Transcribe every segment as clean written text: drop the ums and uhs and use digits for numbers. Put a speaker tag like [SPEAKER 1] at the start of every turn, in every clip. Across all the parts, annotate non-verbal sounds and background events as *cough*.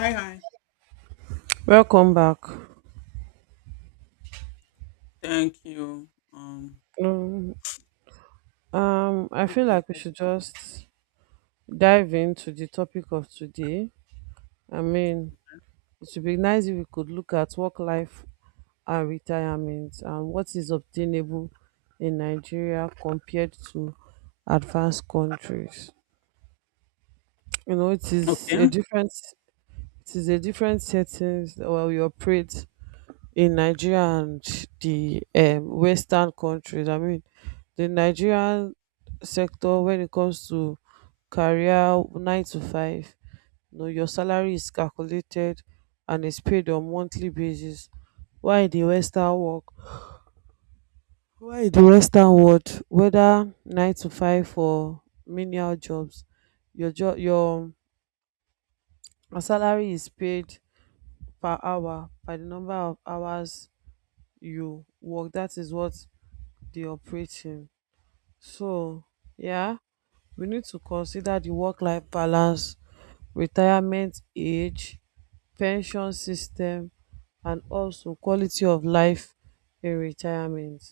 [SPEAKER 1] Hi, hi.
[SPEAKER 2] Welcome back.
[SPEAKER 1] Thank you.
[SPEAKER 2] Um, I feel
[SPEAKER 1] Okay,
[SPEAKER 2] like we should
[SPEAKER 1] agree.
[SPEAKER 2] just dive into the topic of today. I mean, it would be nice if we could look at work life and retirement and what is obtainable in Nigeria compared to advanced countries. You know, it is a
[SPEAKER 1] Okay.
[SPEAKER 2] different settings where we operate in Nigeria and the Western countries. I mean, the Nigerian sector when it comes to career nine to five, you know, your salary is calculated and is paid on monthly basis. Why the Western work? Why the Western world? Whether nine to five or menial jobs, your job, your salary is paid per hour by the number of hours you work. That is what the operating. So, yeah, we need to consider the work life balance, retirement age, pension system, and also quality of life in retirement.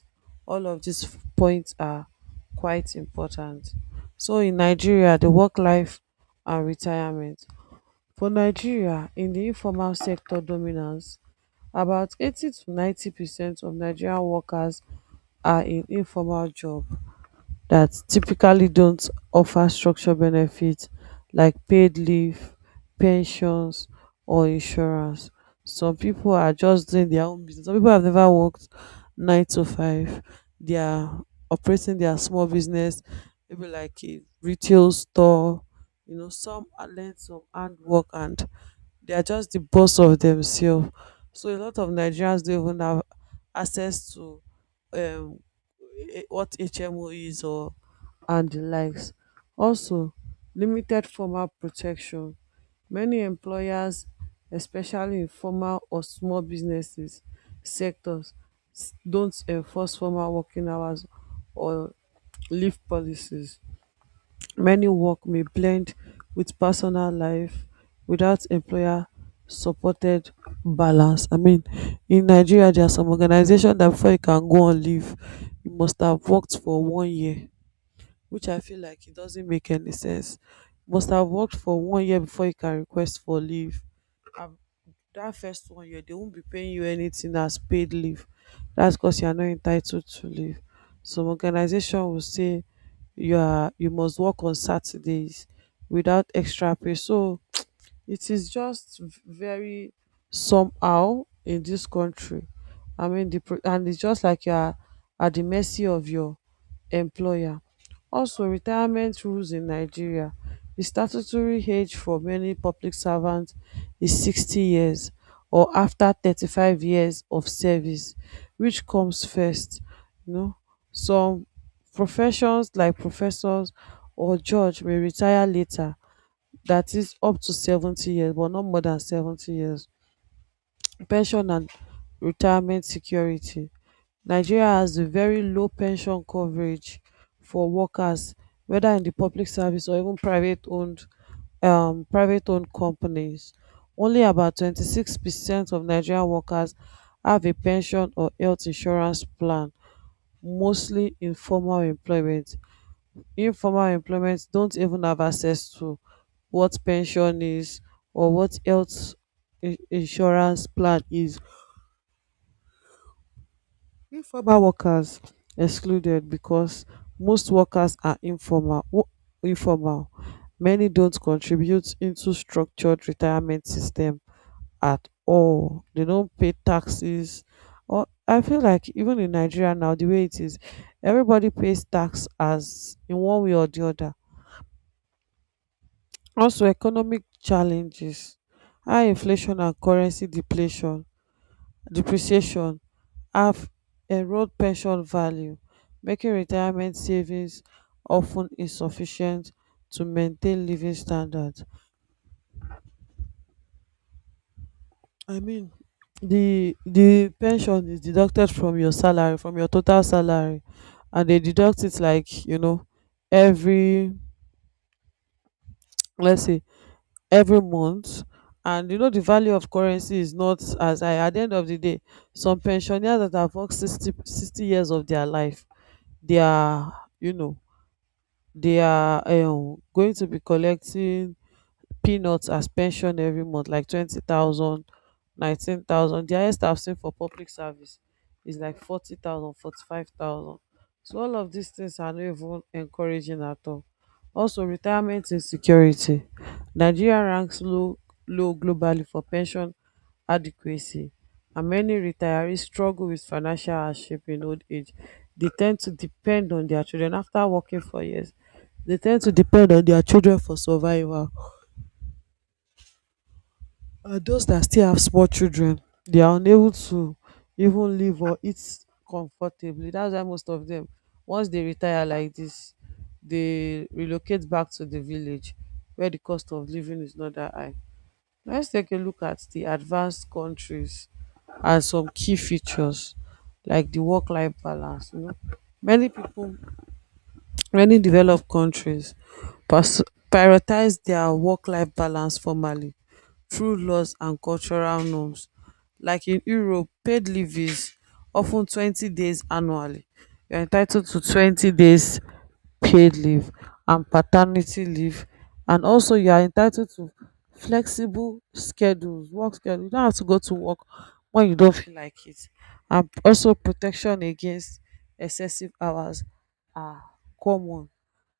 [SPEAKER 2] All of these points are quite important. So, in Nigeria, the work life and retirement for Nigeria, in the informal sector dominance, about 80 to 90% of Nigerian workers are in informal job that typically don't offer structured benefits like paid leave, pensions, or insurance. Some people are just doing their own business. Some people have never worked nine to five. They are operating their small business, maybe like a retail store. You know, some are learned some hard work and they are just the boss of themselves. So a lot of Nigerians don't even have access to um, what HMO is or and the likes. Also, limited formal protection. Many employers, especially in formal or small businesses sectors, don't enforce formal working hours or leave policies. Many work may blend with personal life without employer supported balance. I mean, in Nigeria, there are some organizations that before you can go on leave, you must have worked for one year, which I feel like it doesn't make any sense. Must have worked for one year before you can request for leave. I've that first one year they won't be paying you anything as paid leave, that's because you are not entitled to leave. Some organization will say you are you must work on Saturdays without extra pay, so it is just very somehow in this country. I mean, and it's just like you are at the mercy of your employer. Also, retirement rules in Nigeria. The statutory age for many public servants is 60 years or after 35 years of service. Which comes first? You know, some professions like professors or judge may retire later, that is up to 70 years, but not more than 70 years. Pension and retirement security. Nigeria has a very low pension coverage for workers, whether in the public service or even private owned companies. Only about 26% of Nigerian workers have a pension or health insurance plan, mostly in formal employment. Informal employment don't even have access to what pension is or what health insurance plan is. Informal workers excluded because most workers are informal, many don't contribute into structured retirement system at all. They don't pay taxes, or I feel like even in Nigeria now the way it is, everybody pays tax as in one way or the other. Also economic challenges, high inflation and currency depletion, depreciation have eroded pension value, making retirement savings of ten insufficient to maintain living standards. I mean, the pension is deducted from your salary, from your total salary, and they deduct it, like, you know, every, let's say every month. And you know the value of currency is not as high at the end of the day. Some pensioners that have worked 60, sixty years of their life, they are you know they are going to be collecting peanuts as pension every month, like 20,000, 19,000. The highest I've seen for public service is like 40,000, 45,000. So all of these things are not even encouraging at all. Also retirement insecurity, Nigeria ranks low globally for pension adequacy, and many retirees struggle with financial hardship in old age. They tend to depend on their children. After working for years, they tend to depend on their children for survival. Those that still have small children, they are unable to even live or eat comfortably. That's why most of them, once they retire like this, they relocate back to the village where the cost of living is not that high. Let's take a look at the advanced countries and some key features like the work life balance. You know, many people, many developed countries pers- prioritize their work life balance formally through laws and cultural norms. Like in Europe, paid leave is of ten twenty days annually. You are entitled to 20 days paid leave and paternity leave, and also you are entitled to flexible schedules, work schedule. You don't have to go to work when you don't feel like it. And also protection against excessive hours are common,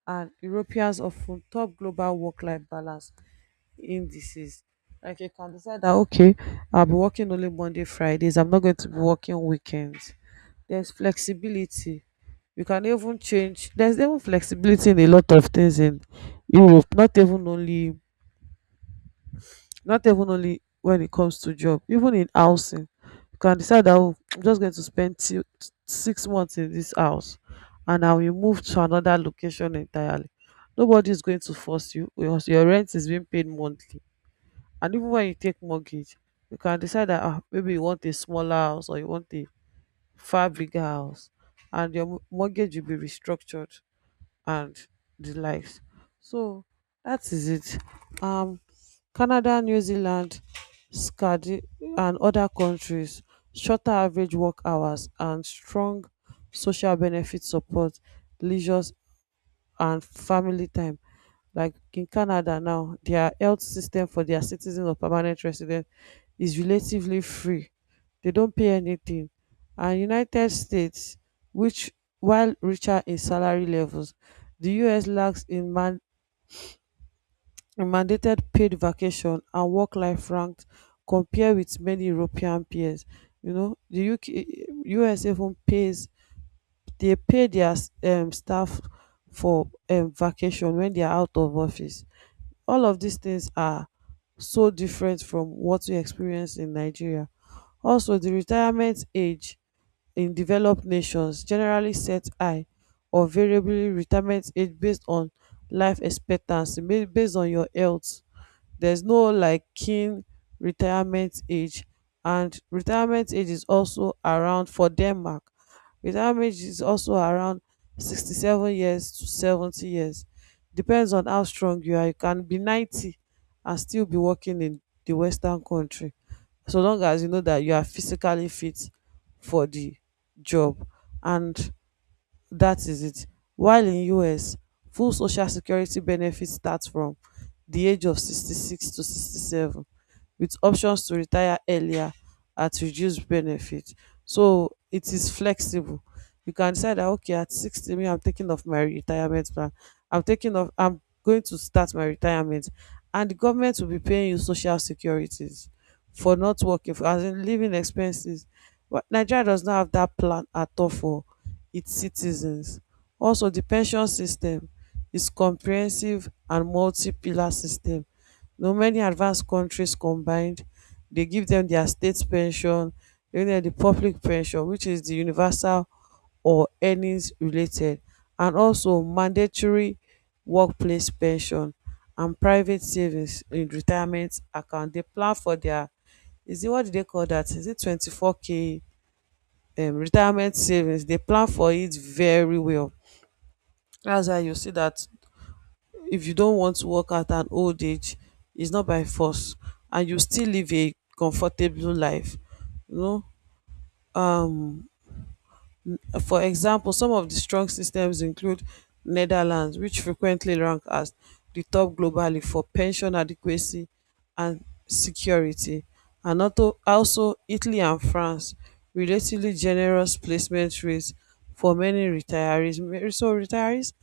[SPEAKER 2] and Europeans of ten top global work life balance indices. Like you can decide that, okay, I'll be working only Monday Fridays, I'm not going to be working weekends. There's flexibility. You can even change, there's even flexibility in a lot of things in Europe, not even only when it comes to job, even in housing. You can decide that, oh, I'm just going to spend two, 6 months in this house, and I will move to another location entirely. Nobody is going to force you because your rent is being paid monthly. And even when you take mortgage, you can decide that maybe you want a smaller house or you want a far bigger house, and your mortgage will be restructured and the likes. So that is it. Um, Canada, New Zealand, SCAD, and other countries, shorter average work hours and strong social benefit support, leisure and family time. Like in Canada now, their health system for their citizens or permanent residents is relatively free, they don't pay anything. And United States, which, while richer in salary levels, the US lacks in in mandated paid vacation and work life ranked compared with many European peers. You know, the UK, US even pays, dey pay their staff for vacation when they are out of office. All of these things are so different from what we experience in Nigeria. Also the retirement age in developed nations generally set high or variably, retirement age based on life expectancy, based on your health. There's no like keen retirement age. And retirement age is also around, for Denmark, retirement age is also around 67 years to 70 years, depends on how strong you are. You can be 90 and still be working in the Western country, so long as you know that you are physically fit for the job. And that is it. While in US, full social security benefits start from the age of 66 to 67 with options to retire earlier at reduced benefit. So it is flexible. You can decide that, okay, at 60, me I'm taking off my retirement plan. I'm taking off, I'm going to start my retirement, and the government will be paying you social securities for not working, for as in living expenses. But Nigeria does not have that plan at all for its citizens. Also, the pension system is comprehensive and multi-pillar system. You know, many advanced countries combined, they give them their state pension, they give them the public pension, which is the universal or earnings related, and also mandatory workplace pension and private savings in retirement account. They plan for their, is it what do they call that? Is it 24K retirement savings? They plan for it very well. That's why you see that if you don't want to work at an old age, it's not by force, and you still live a comfortable life. You know, um, for example, some of the strong systems include Netherlands, which frequently rank as the top globally for pension adequacy and security, and also Italy and France, relatively generous placement rates for many retirees. So retirees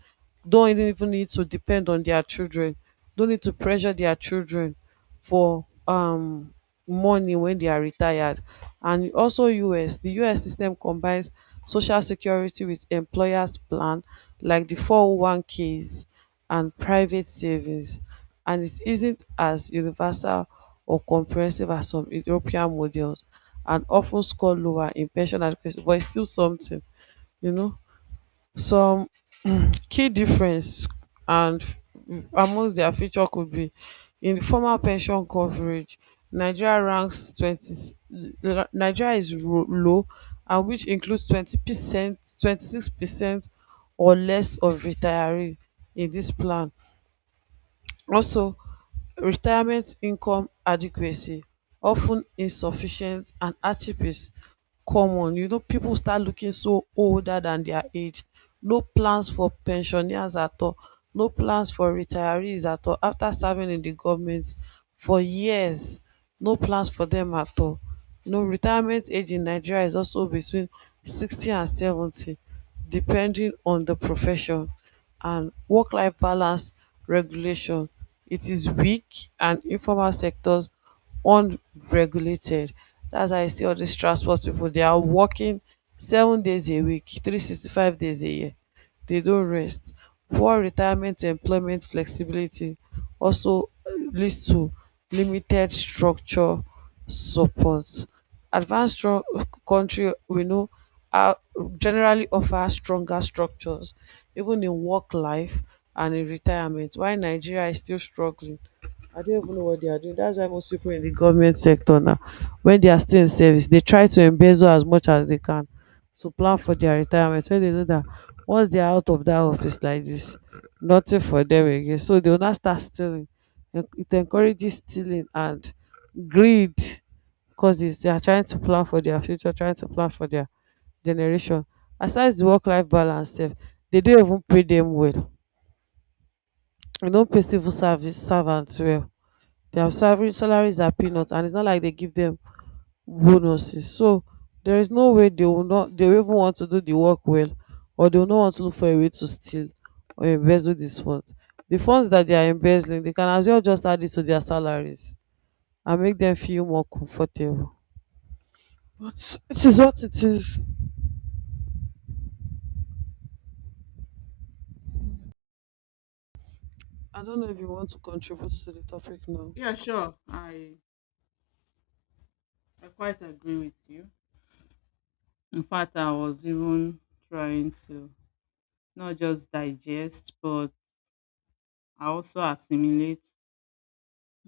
[SPEAKER 2] don't even need to depend on their children, don't need to pressure their children for money when they are retired. And also US, the US system combines social security with employers plan like the 401ks and private savings. And it isn't as universal or comprehensive as some European models, and often score lower in pension adequacy, but it's still something, you know. Some key difference and amongst their feature could be in formal pension coverage. Nigeria ranks 20, Nigeria is ro low, and which includes 20%, 26% or less of retiree in this plan. Also, retirement income adequacy of ten insufficient and hardship is common. You know, people start looking so older than their age. No plans for pensioners at all. No plans for retirees at all. After serving in the government for years, no plans for them at all. You know, retirement age in Nigeria is also between 60 and 70 depending on the profession and work-life balance regulation. It is weak and informal sectors unregulated. Dat's why you see all dis transport pipu they are working 7 days a week, 365 days a year, they don't rest. Poor retirement employment flexibility also leads to limited structure support advanced countries we know are generally offer stronger structures even in work life and in retirement while Nigeria is still struggling. I don't even know what they are doing. That's why most people in the government sector now, when they are still in service, they try to embezzle as much as they can to plan for their retirement. When they know that once they are out of that office like this, nothing for them again. So they will not start stealing. It encourages stealing and greed because they are trying to plan for their future, trying to plan for their generation. Aside the work life balance, sef, they don't even pay them well. They don't pay civil service servants well. Salaries are peanuts, and it's not like they give them bonuses. So there is no way they will not, they will even want to do the work well, or they will not want to look for a way to steal or embezzle these funds. The funds that they are embezzling, they can as well just add it to their salaries and make them feel more comfortable. But it is what it is. I don't know if you want to contribute to the topic now.
[SPEAKER 1] Yeah, sure. I quite agree with you. In fact, I was even trying to not just digest, but I also assimilate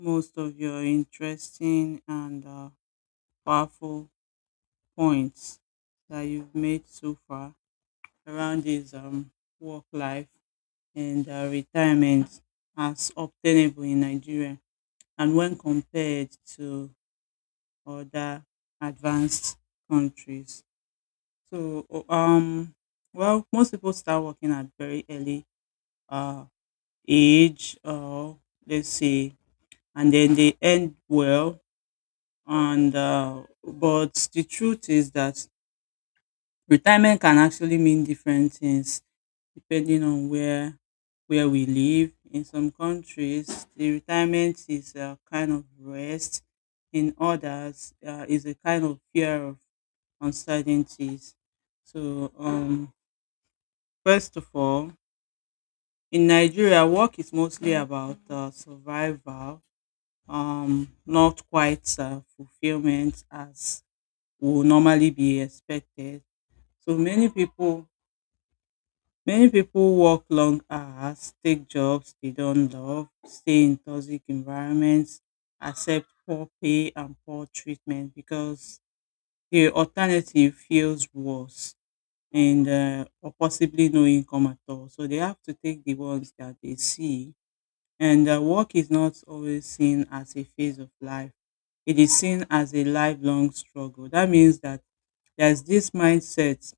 [SPEAKER 1] most of your interesting and powerful points that you've made so far around this work life and retirement as obtainable in Nigeria, and when compared to other advanced countries. So o- um well, most people start working at very early uh age, or let's say and then they end well and but the truth is that retirement can actually mean different things depending on where we live. In some countries, the retirement is a kind of rest. In others, is a kind of fear of uncertainties. So, um, First of all, in Nigeria, work is mostly about survival, not quite fulfillment as would normally be expected. So many people Many people work long hours, take jobs they don't love, stay in toxic environments, accept poor pay and poor treatment because the alternative feels worse and or possibly no income at all. So they have to take the ones that they see. And work is not always seen as a phase of life. It is seen as a lifelong struggle. That means that there's this mindset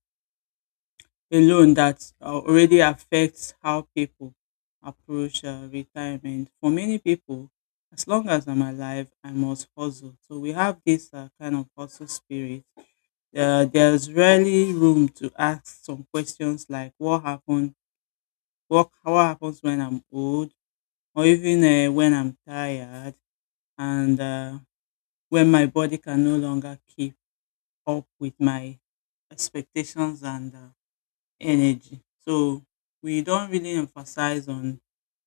[SPEAKER 1] alone that already affects how people approach retirement. For many people, as long as I'm alive, I must hustle. So we have this kind of hustle spirit. There's rarely room to ask some questions like what happened, what happens when I'm old, or even when I'm tired, and when my body can no longer keep up with my expectations and energy. So we don't really emphasize on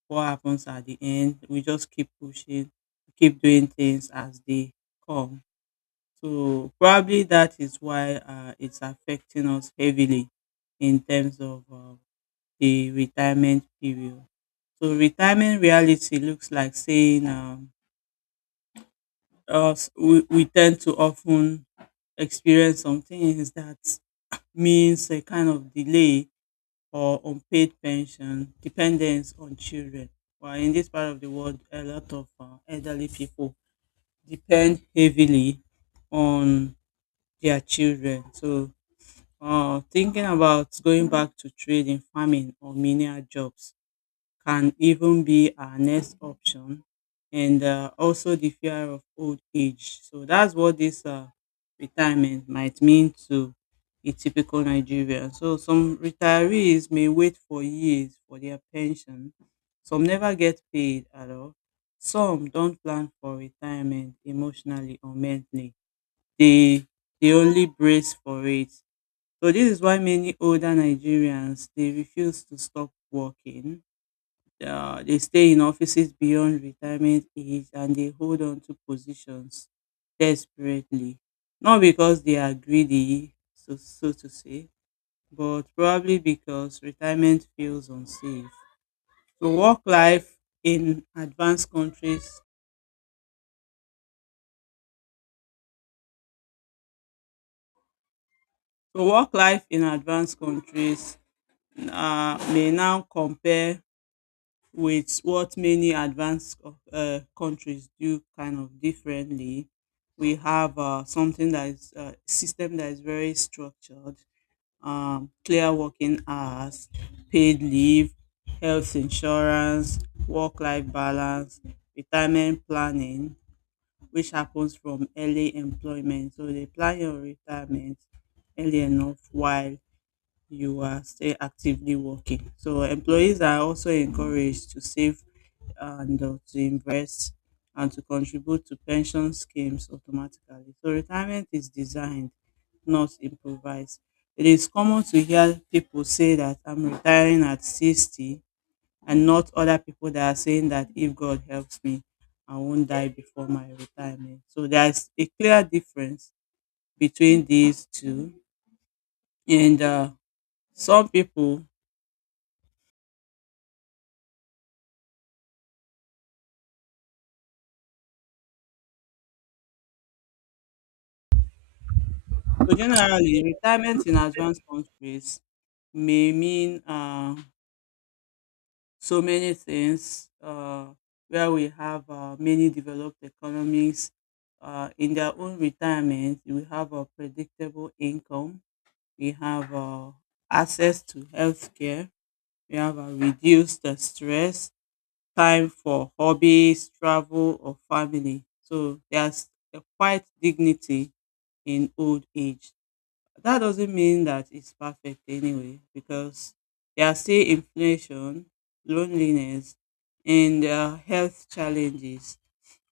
[SPEAKER 1] what happens at the end. We just keep pushing, keep doing things as they come. So probably that is why it's affecting us heavily in terms of the retirement period. So retirement reality looks like saying us we tend to often experience some things that means a kind of delay or unpaid pension, dependence on children. Well, in this part of the world, a lot of elderly people depend heavily on their children. So, thinking about going back to trading, farming, or menial jobs can even be our next option, and also the fear of old age. So that's what this retirement might mean to a typical Nigerian. So some retirees may wait for years for their pension, some never get paid at all, some don't plan for retirement emotionally or mentally. They they only brace for it. So this is why many older Nigerians, they refuse to stop working. They stay in offices beyond retirement age and they hold on to positions desperately. Not because they are greedy, so to say, but probably because retirement feels unsafe. So work life in advanced countries, so work life in advanced countries may now compare with what many advanced countries do kind of differently. We have something that is a system that is very structured, clear working hours, paid leave, health insurance, work-life balance, retirement planning, which happens from early employment. So they plan your retirement early enough while you are still actively working. So employees are also encouraged to save and to invest and to contribute to pension schemes automatically. So retirement is designed, not improvised. It is common to hear people say that I'm retiring at 60 and not other people that are saying that if God helps me, I won't die before my retirement. So there's a clear difference between these two. And some people So generally, retirement in advanced countries may mean so many things where we have many developed economies. In their own retirement, we have a predictable income, we have access to healthcare, we have a reduced the stress, time for hobbies, travel, or family. So there's a quite dignity in old age. That doesn't mean that it's perfect anyway, because there are still inflation, loneliness, and health challenges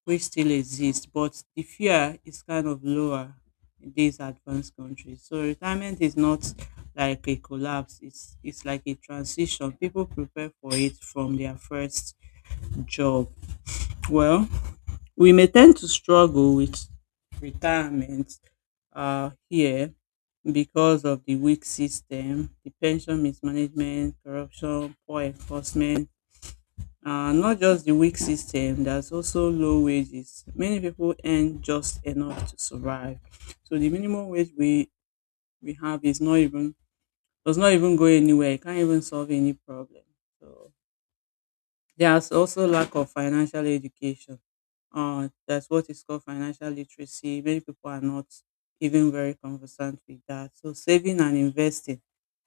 [SPEAKER 1] which still exist, but the fear is kind of lower in these advanced countries. So retirement is not like a collapse, it's like a transition. People prepare for it from their first job. Well, we may tend to struggle with retirement here because of the weak system, the pension mismanagement, corruption, poor enforcement. Not just the weak system, there's also low wages. Many people earn just enough to survive. So the minimum wage we have is not even, does not even go anywhere. It can't even solve any problem. So there's also lack of financial education. That's what is called financial literacy. Many people are not even very conversant with that. So saving and investing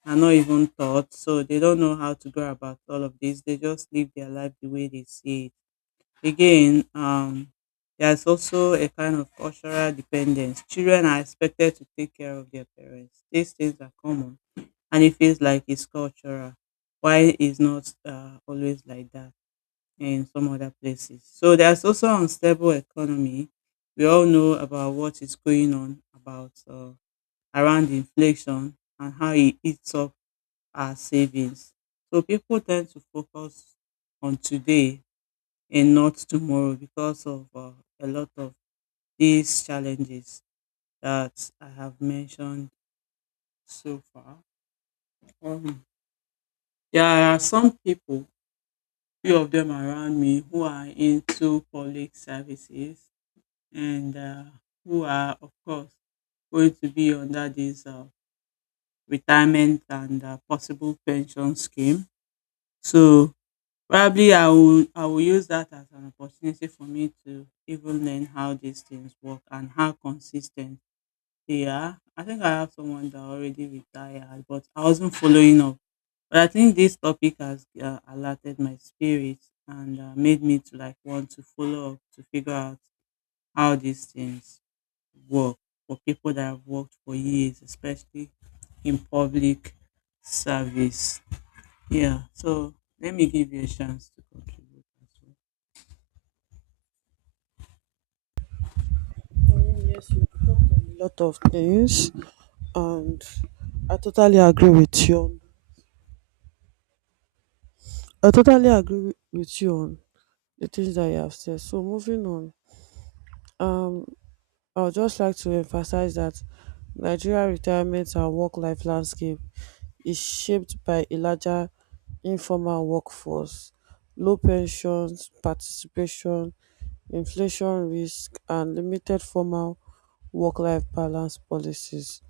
[SPEAKER 1] are not even taught. So they don't know how to go about all of this. They just live their life the way they see it. Again, there's also a kind of cultural dependence. Children are expected to take care of their parents. These things are common, and it feels like it's cultural. Why is not always like that in some other places? So there's also unstable economy. We all know about what is going on about around inflation and how it eats up our savings. So people tend to focus on today and not tomorrow because of a lot of these challenges that I have mentioned so far. Um, there are some people, few of them around me, who are into public services and who are, of course, going to be under this retirement and possible pension scheme. So probably I will use that as an opportunity for me to even learn how these things work and how consistent they are. I think I have someone that already retired, but I wasn't following up. But I think this topic has alerted my spirit and made me to like want to follow up to figure out how these things work for people that have worked for years, especially in public service. Yeah, so let me give you a chance to contribute as well.
[SPEAKER 2] I mean, yes, you talked on a lot of things, and I totally agree with you. I totally agree with you on the things that you have said. So moving on, um, I would just like to emphasize that Nigeria retirement and work-life landscape is shaped by a larger informal workforce, low pension participation, inflation risk and limited formal work-life balance policies.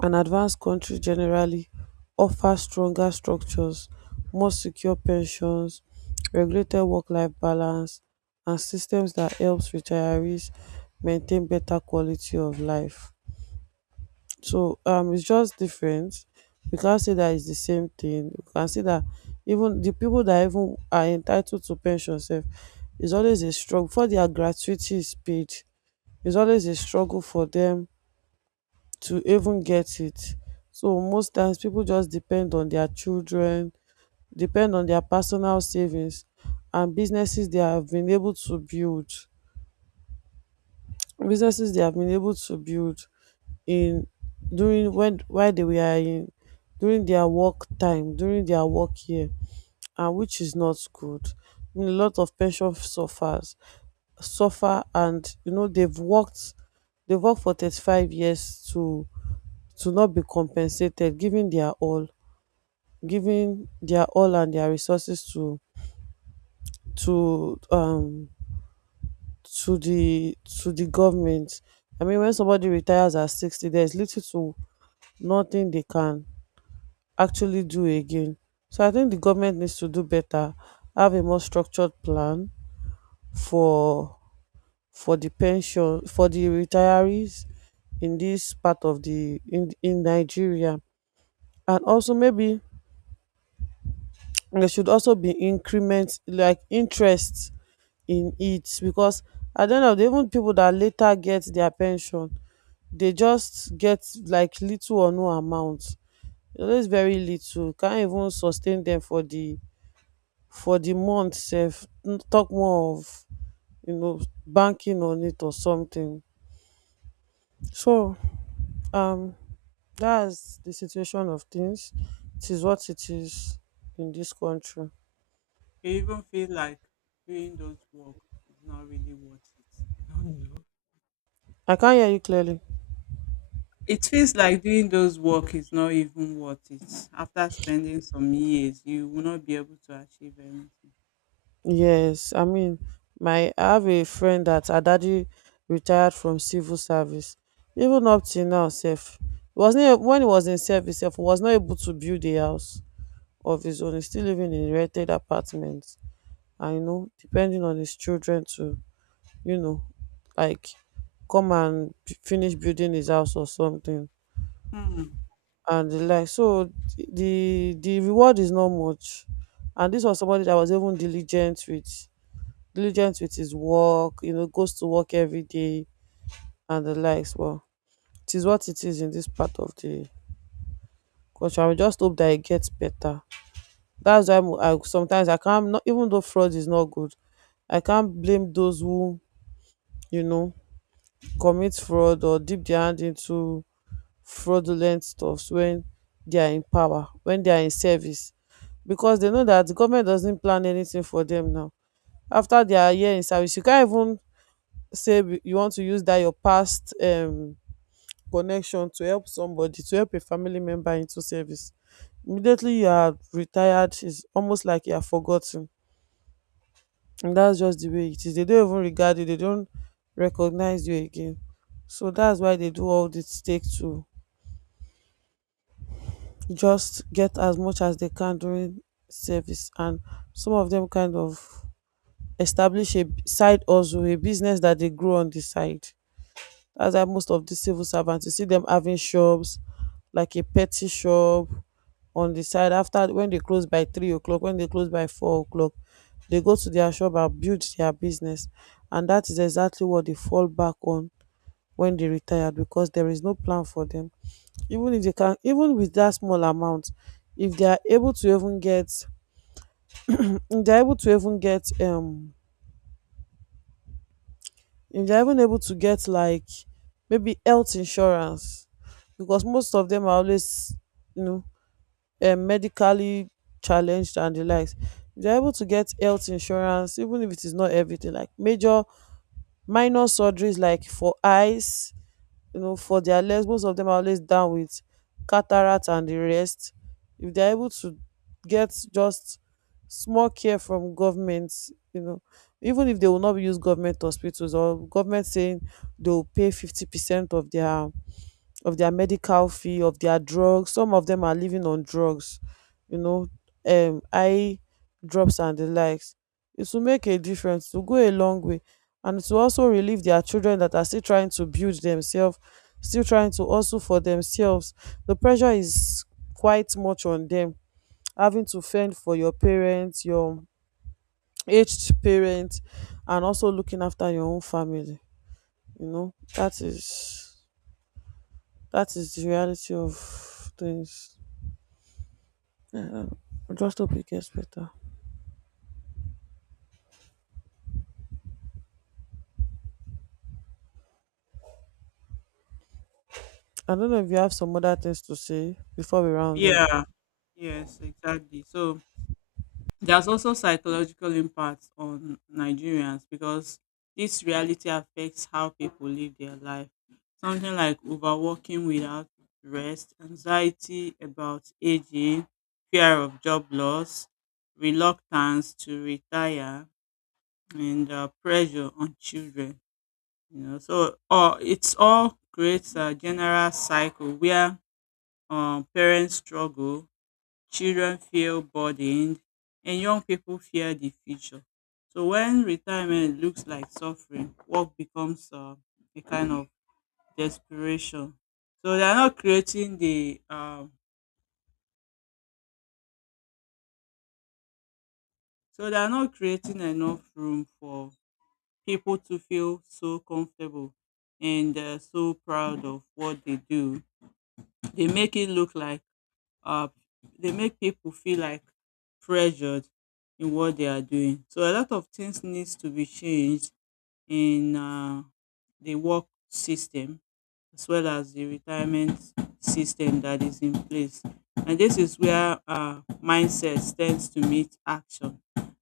[SPEAKER 2] An advanced country generally offers stronger structures, more secure pensions, regulated work-life balance and systems that helps retirees maintain better quality of life. So it's just different. We can't say that it's the same thing. We can say that even the people that even are entitled to pension self is always a struggle for their gratuity is paid. It's always a struggle for them to even get it. So most times people just depend on their children, depend on their personal savings and businesses they have been able to build. Businesses they have been able to build in during when while they were in During their work time during their work year, and which is not good. I mean, a lot of pension suffers suffer, and you know they've worked for 35 years to not be compensated, giving their all and their resources to to um to the government. I mean, when somebody retires at 60, there's little to nothing they can actually do again. So I think the government needs to do better, have a more structured plan for for the pension for the retirees in this part of the in Nigeria, and also maybe there should also be increment like interest in it because at the end of the even people that later get their pension, they just get like little or no amount. It's very little, can't even sustain them for the month sef, talk more of, you know, banking on it or something. So um that's the situation of things. It is what it is in this country.
[SPEAKER 1] You even feel like doing those work is not really worth it. *laughs* I don't know.
[SPEAKER 2] I can't hear you clearly.
[SPEAKER 1] It feels like doing those work is not even worth it. After spending some years, you will not be able to achieve anything.
[SPEAKER 2] Yes, I mean my I have a friend that her daddy retired from civil service. Even up till now sef he was not when he was in service sef he was not able to build a house of his own. He still living in rented apartment. I know, depending on his children to, you know, like come and finish building his house or something
[SPEAKER 1] Hmm.
[SPEAKER 2] and the like. So the reward is not much. And this was somebody that was even diligent with his work, you know, goes to work every day and the likes. Well, it is what it is in this part of the country. I just hope that it gets better. That's why I sometimes I can't not even though fraud is not good, I can't blame those who, you know, commit fraud or dip dia hand into fraudulent stuffs wen they are in power, wen they are in service, because they know that the government doesn't plan anything for them now. After their year in service, you can't even say you want to use that your past connection to help somebody, to help a family member into service. Immediately you are retired, is almost like you are forgotten, and that's just the way it is. They don't even regard you, they don't recognize you again. So that's why they do all this, take to just get as much as they can during service. And some of them kind of establish a side hustle, a business that they grow on the side. That's why most of the civil servants you see them having shops like a petty shop on the side, after when they close by 3 o'clock, when they close by 4 o'clock, they go to their shop and build their business. And that is exactly what they fall back on when they retired because there is no plan for them. Even if they can, even with that small amount, if they are able to even get if they're able to even get if they're even able to get like maybe health insurance, because most of them are always, you know, medically challenged and the likes. If they're able to get health insurance, even if it is not everything, like major minor surgeries, like for eyes, you know, for their legs. Most of them are always down with cataract and the rest. If they're able to get just small care from government, you know, even if they will not use government hospitals or government saying, they will pay 50% of their medical fee, of their drugs. Some of them are living on drugs, you know, eye drops and the likes. It will make a difference, to go a long way. And to also relieve their children that are still trying to build themselves, still trying to also for themselves. The pressure is quite much on them, having to fend for your parents, your aged parents, and also looking after your own family. You know, that is the reality of things. Yeah, I just hope it gets better. I don't know if you have some other things to say before we round off.
[SPEAKER 1] Yeah, yes, exactly. There's also psychological impact on Nigerians because this reality affects how people live their life. Something like overworking without rest, anxiety about aging, fear of job loss, reluctance to retire, and pressure on children. You know, so it's all creates a general cycle where parents struggle, children feel burdened, and young people fear the future. So when retirement looks like suffering, work becomes a kind of desperation. So they are not creating the um, so they are not creating enough room for people to feel so comfortable and so proud of what they do. They make it look like uh, they make people feel like pressured in what they are doing. So a lot of things needs to be changed in the work system as well as the retirement system that is in place. And this is where mindset tends to meet action.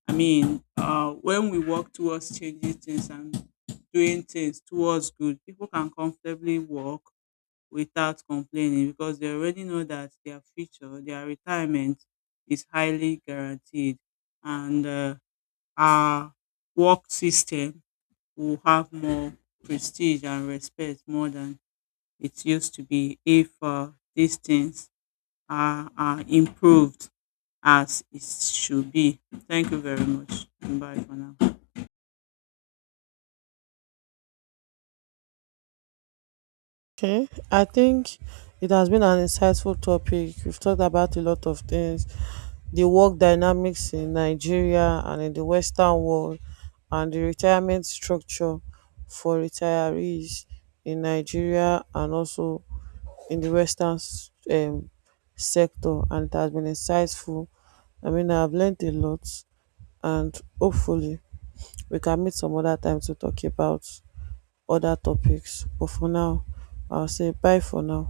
[SPEAKER 1] I mean, when we work towards changing things and doing things towards good, people can comfortably work without complaining because they already know that their future, their retirement is highly guaranteed. And our work system will have more prestige and respect more than it used to be if these things are improved as it should be. Thank you very much. Bye for now.
[SPEAKER 2] Okay, I think it has been an insightful topic. We've talked about a lot of things, the work dynamics in Nigeria and in the Western world, and the retirement structure for retirees in Nigeria and also in the Western sector, and it has been insightful. I mean, I've learned a lot, and hopefully, we can meet some other time to talk about other topics. But for now, I'll say bye for now.